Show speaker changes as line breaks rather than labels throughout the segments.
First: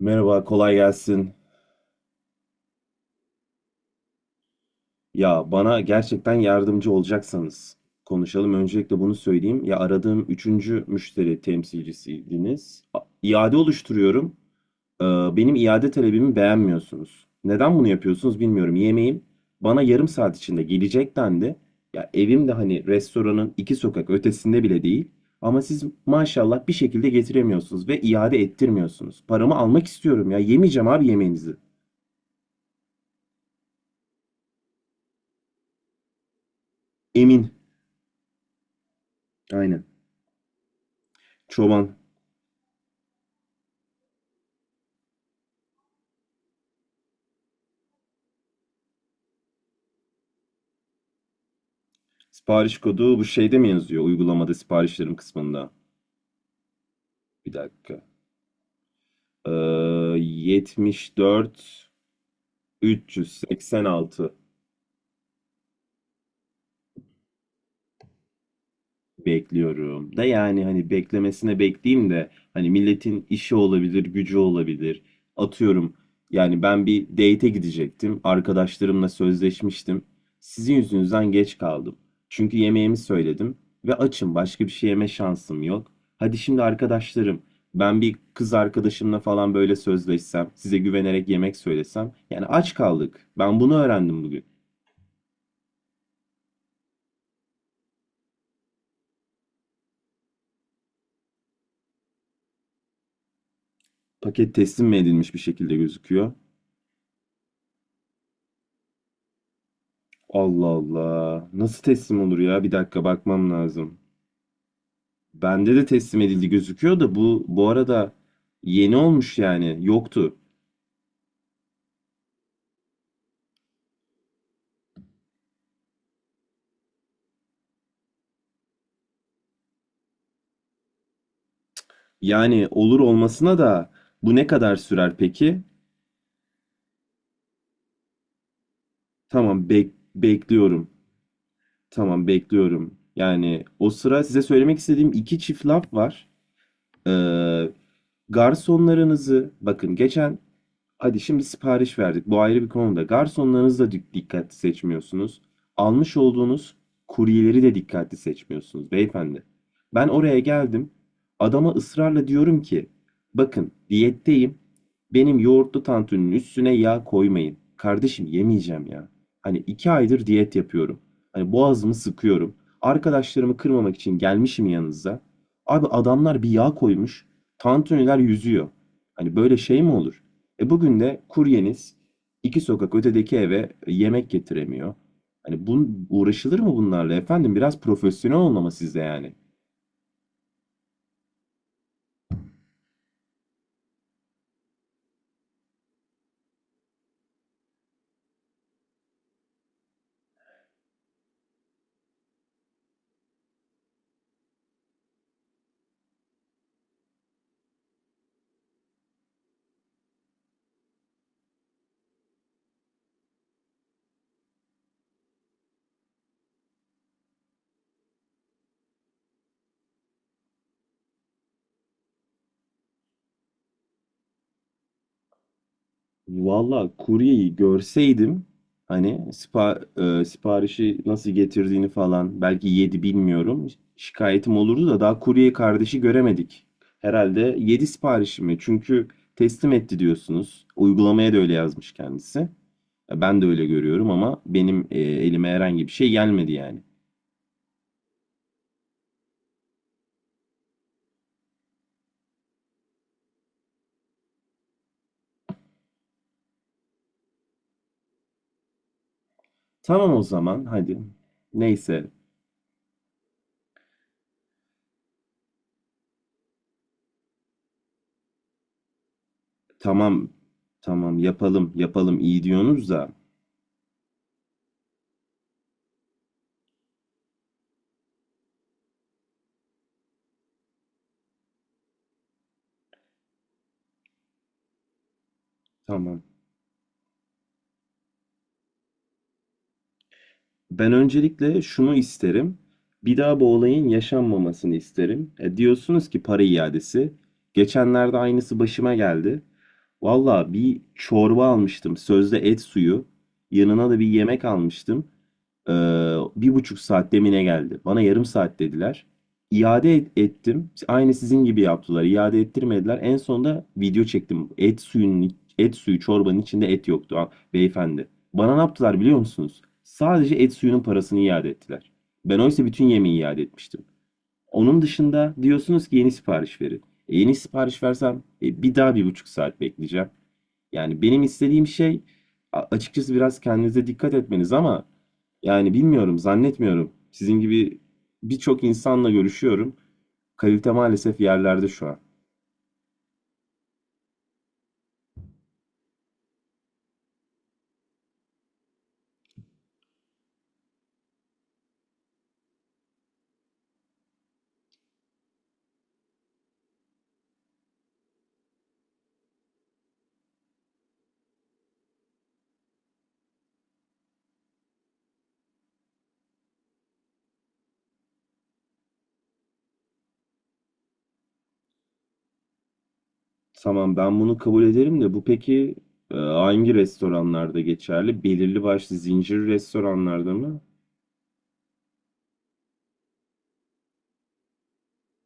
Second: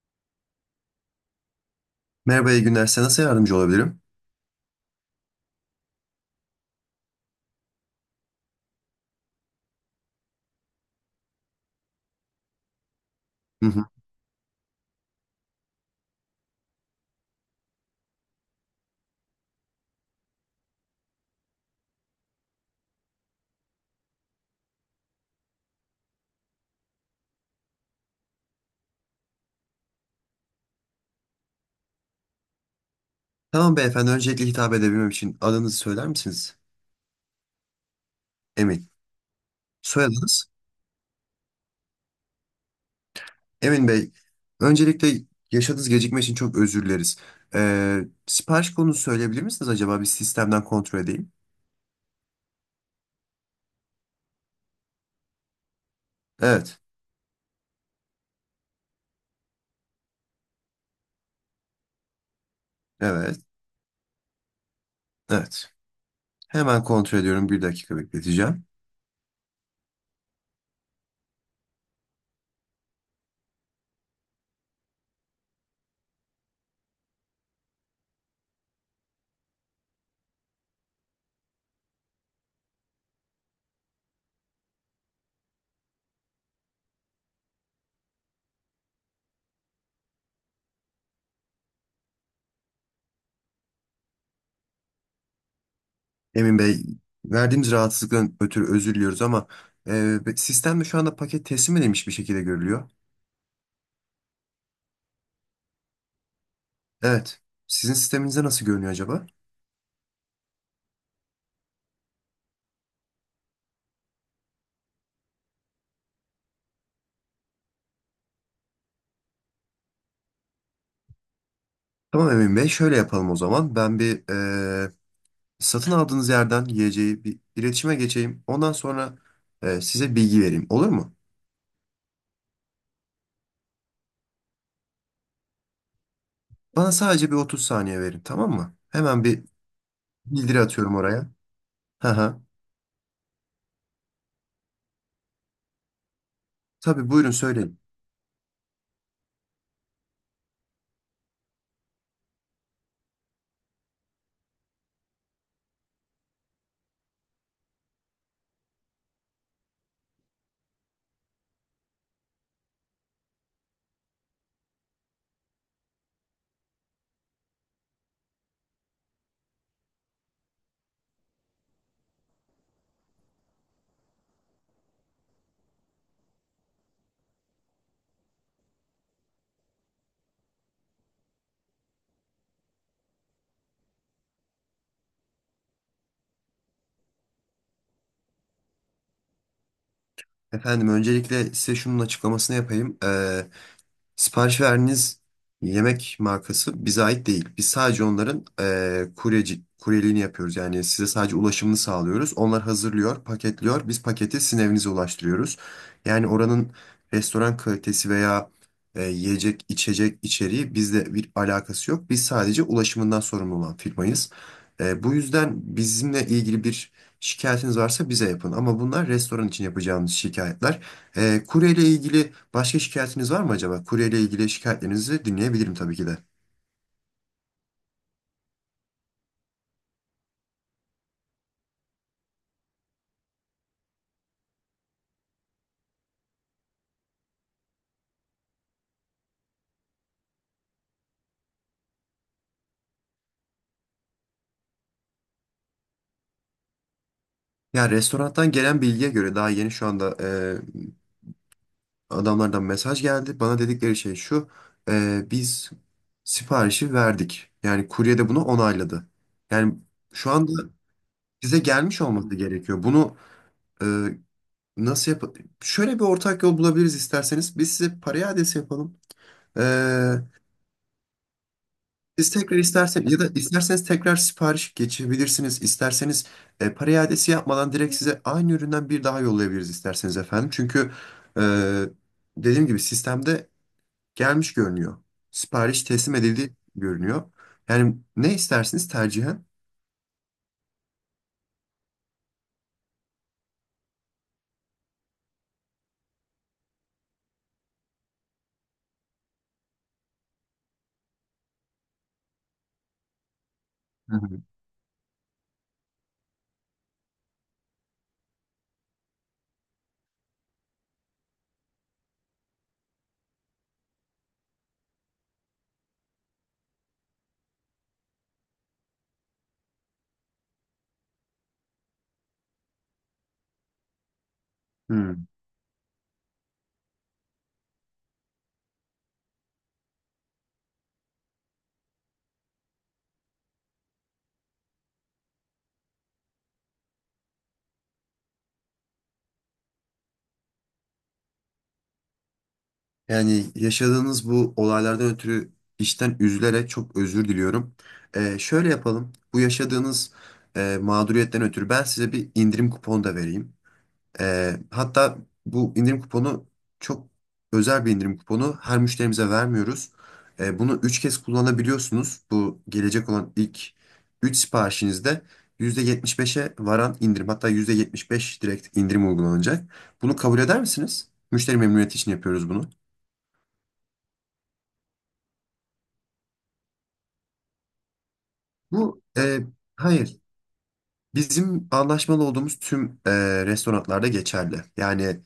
Merhaba, kolay gelsin.
Merhaba, iyi günler. Size nasıl yardımcı olabilirim?
Ya bana gerçekten yardımcı olacaksanız konuşalım. Öncelikle bunu söyleyeyim. Ya aradığım üçüncü müşteri temsilcisiydiniz. İade
Hı hı.
oluşturuyorum. Ee, benim iade talebimi beğenmiyorsunuz. Neden bunu yapıyorsunuz bilmiyorum. Yemeğim bana yarım saat içinde gelecek dendi. Ya evim de hani restoranın iki sokak ötesinde bile değil. Ama siz maşallah bir şekilde getiremiyorsunuz ve iade ettirmiyorsunuz. Paramı almak istiyorum ya. Yemeyeceğim abi yemeğinizi.
Tamam beyefendi. Öncelikle hitap edebilmem için adınızı söyler misiniz?
Emin.
Emin.
Aynen.
Soyadınız?
Çoban.
Emin Bey. Öncelikle yaşadığınız gecikme için çok özür dileriz. Ee, Sipariş konusu söyleyebilir misiniz acaba? Bir sistemden kontrol edeyim.
Sipariş kodu bu şeyde mi yazıyor? Uygulamada siparişlerim kısmında.
Evet.
Bir dakika. Ee, 74
Evet.
386.
Evet. Hemen kontrol ediyorum. Bir dakika bekleteceğim.
Bekliyorum da yani hani beklemesine bekleyeyim de hani milletin işi olabilir, gücü olabilir. Atıyorum yani ben bir date'e gidecektim. Arkadaşlarımla sözleşmiştim. Sizin yüzünüzden geç kaldım. Çünkü yemeğimi söyledim ve açım. Başka bir şey yeme şansım yok. Hadi şimdi arkadaşlarım, ben bir kız arkadaşımla falan böyle sözleşsem, size güvenerek yemek söylesem. Yani aç kaldık. Ben bunu öğrendim bugün.
Emin Bey, verdiğimiz rahatsızlıktan ötürü özür diliyoruz ama sistemde şu anda paket teslim edilmiş bir şekilde görülüyor.
Paket teslim mi edilmiş bir şekilde gözüküyor?
Evet. Sizin sisteminizde nasıl görünüyor acaba?
Allah Allah. Nasıl teslim olur ya? Bir dakika bakmam lazım. Bende de teslim edildi gözüküyor da bu arada yeni olmuş yani. Yoktu.
Tamam Emin Bey, şöyle yapalım o zaman. Ben bir eee, satın aldığınız yerden yiyeceği bir iletişime geçeyim. Ondan sonra size bilgi vereyim. Olur mu?
Yani olur olmasına da bu ne kadar sürer peki?
Bana sadece bir 30 saniye verin, tamam mı? Hemen bir
Tamam
bildiri
bekliyorum.
atıyorum oraya. Hı
Tamam
hı.
bekliyorum. Yani o sıra size söylemek istediğim iki çift laf var.
Tabii buyurun
Ee,
söyleyin.
garsonlarınızı bakın geçen. Hadi şimdi sipariş verdik. Bu ayrı bir konuda. Garsonlarınızı da dikkatli seçmiyorsunuz. Almış olduğunuz kuryeleri de dikkatli seçmiyorsunuz beyefendi. Ben oraya geldim. Adama ısrarla diyorum ki, bakın diyetteyim. Benim yoğurtlu tantuninin üstüne yağ koymayın. Kardeşim yemeyeceğim ya. Hani 2 aydır diyet yapıyorum. Hani boğazımı sıkıyorum. Arkadaşlarımı kırmamak için gelmişim yanınıza. Abi adamlar bir yağ koymuş. Tantuniler yüzüyor. Hani böyle şey mi olur? E bugün de kuryeniz iki sokak ötedeki eve yemek getiremiyor. Hani bun uğraşılır mı bunlarla efendim? Biraz profesyonel olmama sizde yani.
Efendim öncelikle size şunun açıklamasını yapayım. Sipariş verdiğiniz yemek markası bize ait değil. Biz sadece onların kuryeliğini yapıyoruz. Yani size sadece ulaşımını sağlıyoruz. Onlar hazırlıyor, paketliyor. Biz paketi sizin evinize ulaştırıyoruz. Yani oranın restoran kalitesi veya yiyecek, içecek içeriği bizle bir alakası yok. Biz sadece ulaşımından sorumlu olan firmayız. Bu yüzden bizimle ilgili bir şikayetiniz varsa bize yapın. Ama bunlar restoran için yapacağımız şikayetler. Kuryeyle ilgili başka şikayetiniz var mı acaba? Kuryeyle ilgili şikayetlerinizi dinleyebilirim tabii ki de.
Valla kuryeyi görseydim hani siparişi nasıl getirdiğini falan belki yedi bilmiyorum. Şikayetim olurdu da daha kurye kardeşi göremedik. Herhalde yedi siparişi mi? Çünkü teslim etti diyorsunuz. Uygulamaya da öyle yazmış kendisi. Ben de öyle görüyorum ama benim elime herhangi bir şey gelmedi yani.
Ya restorandan gelen bilgiye göre daha yeni şu anda adamlardan mesaj geldi. Bana dedikleri şey şu. Biz siparişi verdik. Yani kurye de bunu onayladı. Yani
Tamam o
şu anda
zaman hadi.
bize gelmiş
Neyse,
olması gerekiyor. Bunu e, nasıl yap... Şöyle bir ortak yol bulabiliriz isterseniz. Biz size parayı adresi yapalım. E,
tamam tamam, yapalım yapalım,
Siz
iyi
tekrar
diyorsunuz da
isterseniz ya da isterseniz tekrar sipariş geçebilirsiniz. İsterseniz para iadesi yapmadan direkt size aynı üründen bir daha yollayabiliriz isterseniz efendim. Çünkü e, dediğim gibi sistemde gelmiş görünüyor. Sipariş teslim
tamam.
edildi görünüyor. Yani ne istersiniz tercihen?
Ben öncelikle şunu isterim. Bir daha bu olayın yaşanmamasını isterim. Diyorsunuz ki para iadesi. Geçenlerde aynısı başıma geldi. Valla bir çorba almıştım. Sözde et suyu. Yanına da bir
Hı hı.
yemek almıştım. Ee, 1,5 saat demine geldi. Bana yarım saat dediler. İade ettim. Aynı sizin gibi yaptılar. İade ettirmediler. En sonunda video çektim. Et suyunun, et suyu çorbanın içinde et yoktu ha, beyefendi. Bana ne yaptılar biliyor musunuz? Sadece et suyunun parasını iade ettiler. Ben oysa bütün yemeği iade etmiştim. Onun
Hmm.
dışında diyorsunuz ki yeni sipariş verin. Yeni sipariş versem bir daha 1,5 saat bekleyeceğim. Yani benim istediğim şey açıkçası biraz kendinize dikkat etmeniz, ama yani bilmiyorum, zannetmiyorum. Sizin gibi birçok insanla görüşüyorum. Kalite maalesef yerlerde şu an.
Yani yaşadığınız bu olaylardan ötürü işten üzülerek çok özür diliyorum. Şöyle yapalım. Bu yaşadığınız mağduriyetten ötürü ben size bir indirim kuponu da vereyim. Hatta bu indirim kuponu çok özel bir indirim kuponu. Her müşterimize vermiyoruz. Bunu 3 kez kullanabiliyorsunuz. Bu gelecek olan ilk 3 siparişinizde %75'e varan indirim, hatta %75 direkt indirim uygulanacak. Bunu kabul eder misiniz? Müşteri memnuniyeti için yapıyoruz bunu.
Tamam ben bunu kabul ederim de bu peki hangi restoranlarda geçerli? Belirli başlı
Bu
zincir
hayır.
restoranlarda mı?
Bizim anlaşmalı olduğumuz tüm restoranlarda geçerli. Yani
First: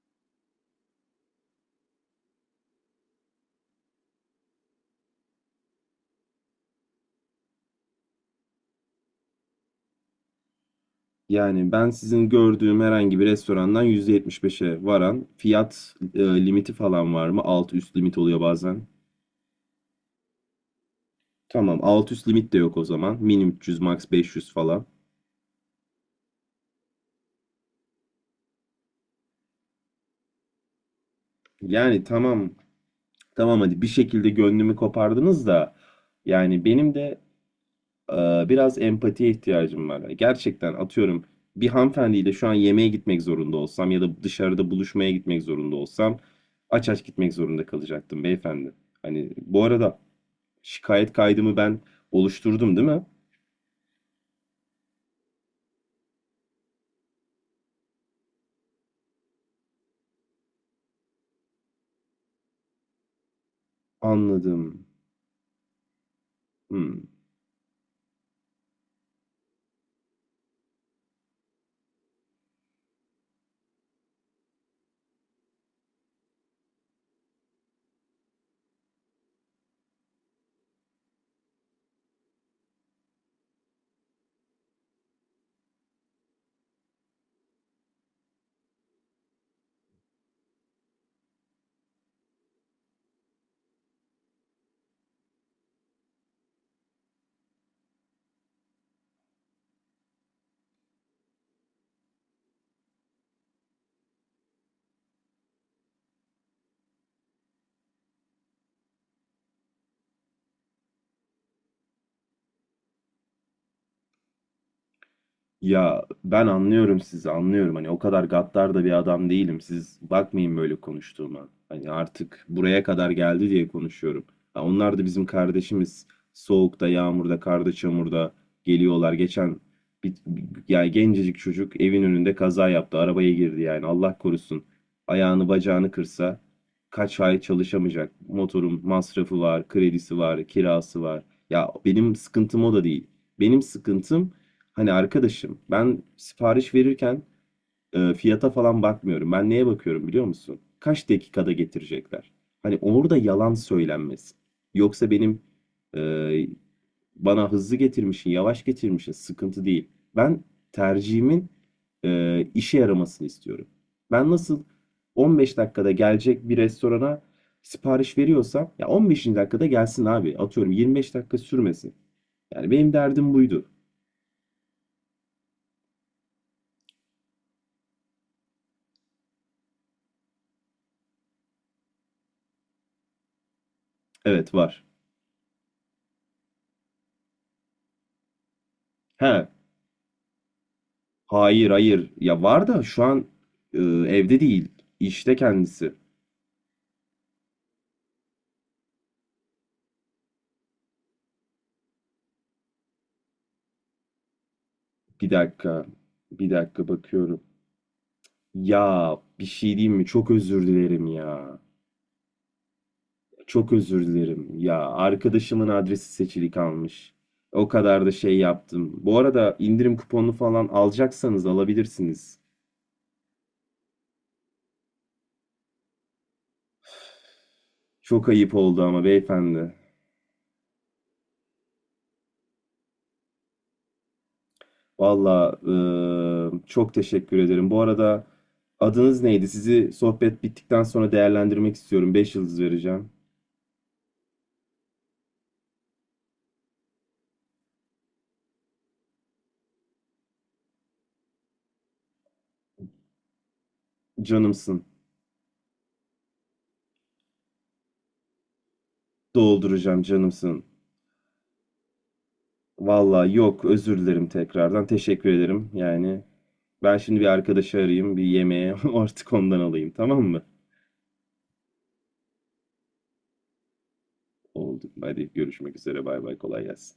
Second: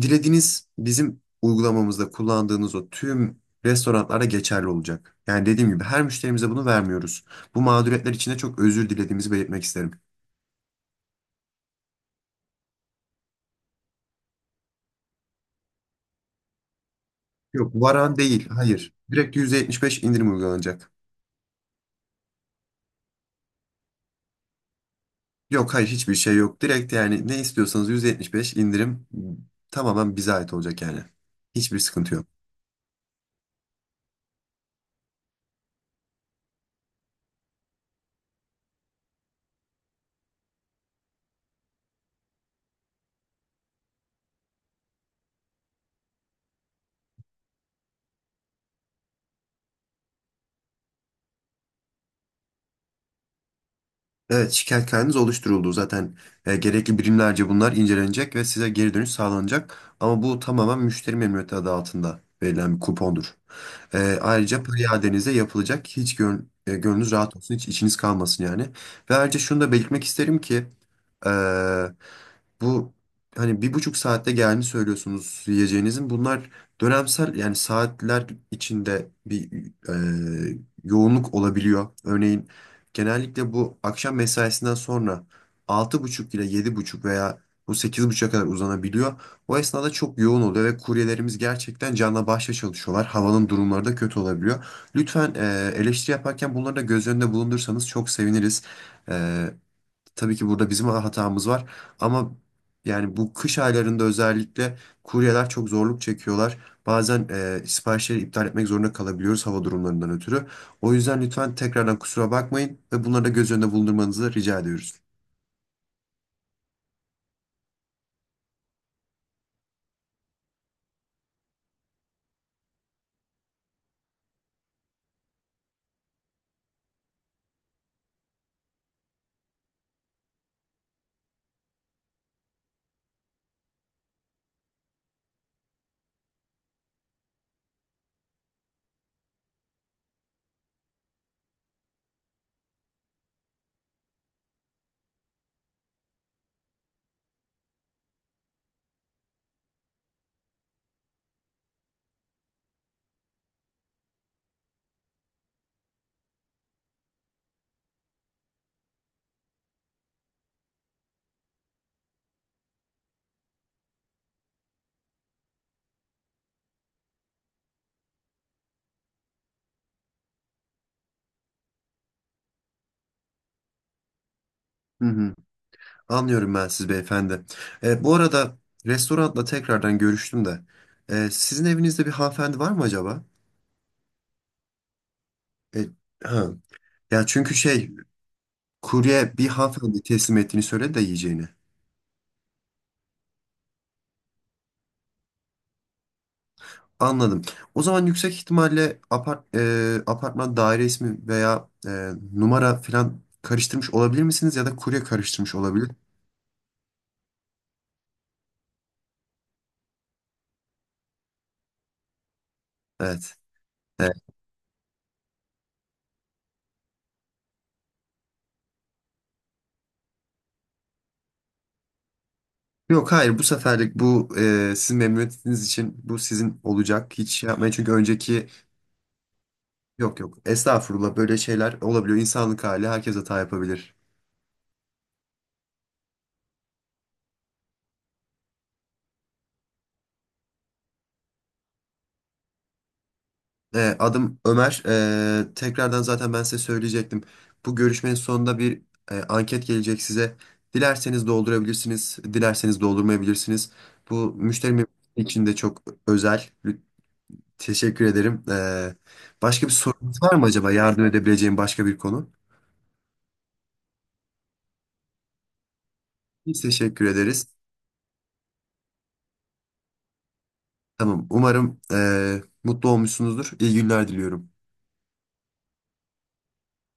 dilediğiniz bizim uygulamamızda kullandığınız o tüm restoranlara geçerli olacak. Yani dediğim gibi her müşterimize bunu vermiyoruz. Bu mağduriyetler için de çok özür dilediğimizi belirtmek isterim.
Yani ben sizin gördüğüm herhangi bir restorandan %75'e varan fiyat limiti falan var mı? Alt
Yok
üst
varan
limit oluyor
değil,
bazen.
hayır. Direkt %75 indirim uygulanacak.
Tamam, alt üst limit de yok o zaman. Min 300 max 500 falan.
Yok hayır, hiçbir şey yok. Direkt yani ne istiyorsanız %75 indirim tamamen bize ait olacak yani. Hiçbir
Yani
sıkıntı yok.
tamam tamam, hadi bir şekilde gönlümü kopardınız da yani benim de biraz empatiye ihtiyacım var. Hani gerçekten atıyorum, bir hanımefendiyle şu an yemeğe gitmek zorunda olsam ya da dışarıda buluşmaya gitmek zorunda olsam aç aç gitmek zorunda kalacaktım beyefendi. Hani bu arada şikayet kaydımı ben oluşturdum değil mi?
Evet, şikayet kaydınız oluşturuldu. Zaten gerekli birimlerce bunlar incelenecek ve size geri dönüş sağlanacak. Ama bu tamamen müşteri memnuniyeti adı altında verilen bir kupondur. Ayrıca para
Anladım.
iadenize yapılacak. Hiç
Hmm.
gönlünüz rahat olsun, hiç içiniz kalmasın yani. Ve ayrıca şunu da belirtmek isterim ki e, bu hani 1,5 saatte gelmiş söylüyorsunuz yiyeceğinizin. Bunlar dönemsel, yani saatler içinde bir e, yoğunluk olabiliyor. Örneğin genellikle bu akşam mesaisinden sonra 6.30 ile 7.30 veya bu 8.30'a kadar uzanabiliyor. O esnada çok yoğun oluyor ve kuryelerimiz gerçekten canla başla çalışıyorlar. Havanın durumları da kötü olabiliyor. Lütfen eleştiri yaparken bunları da göz önünde bulundursanız çok seviniriz. E, Tabii ki burada bizim hatamız var ama yani bu kış aylarında özellikle kuryeler çok zorluk çekiyorlar. Bazen siparişleri iptal etmek zorunda kalabiliyoruz hava durumlarından ötürü. O yüzden lütfen tekrardan kusura bakmayın ve bunları da göz önünde bulundurmanızı rica ediyoruz.
Ya ben anlıyorum, sizi anlıyorum. Hani o kadar gaddar da bir adam değilim, siz bakmayın böyle konuştuğuma. Hani artık buraya kadar geldi diye konuşuyorum. Ha, onlar da bizim kardeşimiz. Soğukta, yağmurda, karda, çamurda geliyorlar. Geçen bir, yani gencecik çocuk evin önünde kaza yaptı, arabaya girdi. Yani Allah korusun, ayağını bacağını kırsa kaç ay çalışamayacak. Motorun masrafı var, kredisi var, kirası var. Ya benim sıkıntım o da değil. Benim sıkıntım, hani arkadaşım, ben sipariş verirken fiyata falan bakmıyorum. Ben neye bakıyorum biliyor musun? Kaç dakikada getirecekler? Hani orada yalan söylenmesin. Yoksa benim e, bana hızlı getirmişsin, yavaş getirmişsin, sıkıntı değil. Ben tercihimin işe yaramasını istiyorum. Ben nasıl 15 dakikada gelecek bir restorana sipariş veriyorsam, ya 15. dakikada gelsin abi. Atıyorum 25 dakika sürmesin. Yani benim derdim buydu.
Hı hı. Anlıyorum ben siz beyefendi. Bu arada restoranla tekrardan görüştüm de. Sizin evinizde bir hanımefendi var mı acaba?
Evet var.
E, ha. Ya çünkü şey, kurye
He.
bir hanımefendi teslim ettiğini söyledi de yiyeceğini.
Hayır hayır, ya var da şu an evde değil işte kendisi.
Anladım. O zaman yüksek ihtimalle apartman daire ismi veya numara falan karıştırmış olabilir misiniz ya da kurye
Bir
karıştırmış
dakika,
olabilir.
bir dakika bakıyorum. Ya bir şey diyeyim mi, çok özür dilerim ya.
Evet.
Çok özür
Evet.
dilerim ya, arkadaşımın adresi seçili kalmış. O kadar da şey yaptım. Bu arada indirim kuponu falan alacaksanız alabilirsiniz.
Yok hayır, bu seferlik bu sizin memnuniyetiniz için bu sizin olacak. Hiç şey yapmayın çünkü
Çok
önceki.
ayıp oldu ama beyefendi.
Yok yok, estağfurullah, böyle şeyler olabiliyor. İnsanlık hali, herkes hata yapabilir.
Valla çok teşekkür ederim. Bu arada adınız neydi? Sizi sohbet bittikten sonra değerlendirmek istiyorum. 5 yıldız vereceğim.
Adım Ömer. Tekrardan zaten ben size söyleyecektim. Bu görüşmenin sonunda bir anket gelecek size. Dilerseniz doldurabilirsiniz, dilerseniz doldurmayabilirsiniz. Bu
Canımsın.
müşterim için de çok özel. Teşekkür ederim. Başka bir
Dolduracağım,
sorunuz var mı
canımsın.
acaba? Yardım edebileceğim başka bir konu?
Valla yok, özür dilerim tekrardan. Teşekkür ederim. Yani
Biz
ben
teşekkür
şimdi bir
ederiz.
arkadaşı arayayım. Bir yemeğe artık ondan alayım, tamam mı?
Tamam. Umarım mutlu olmuşsunuzdur. İyi günler diliyorum.
Oldu. Hadi görüşmek üzere. Bay bay, kolay gelsin.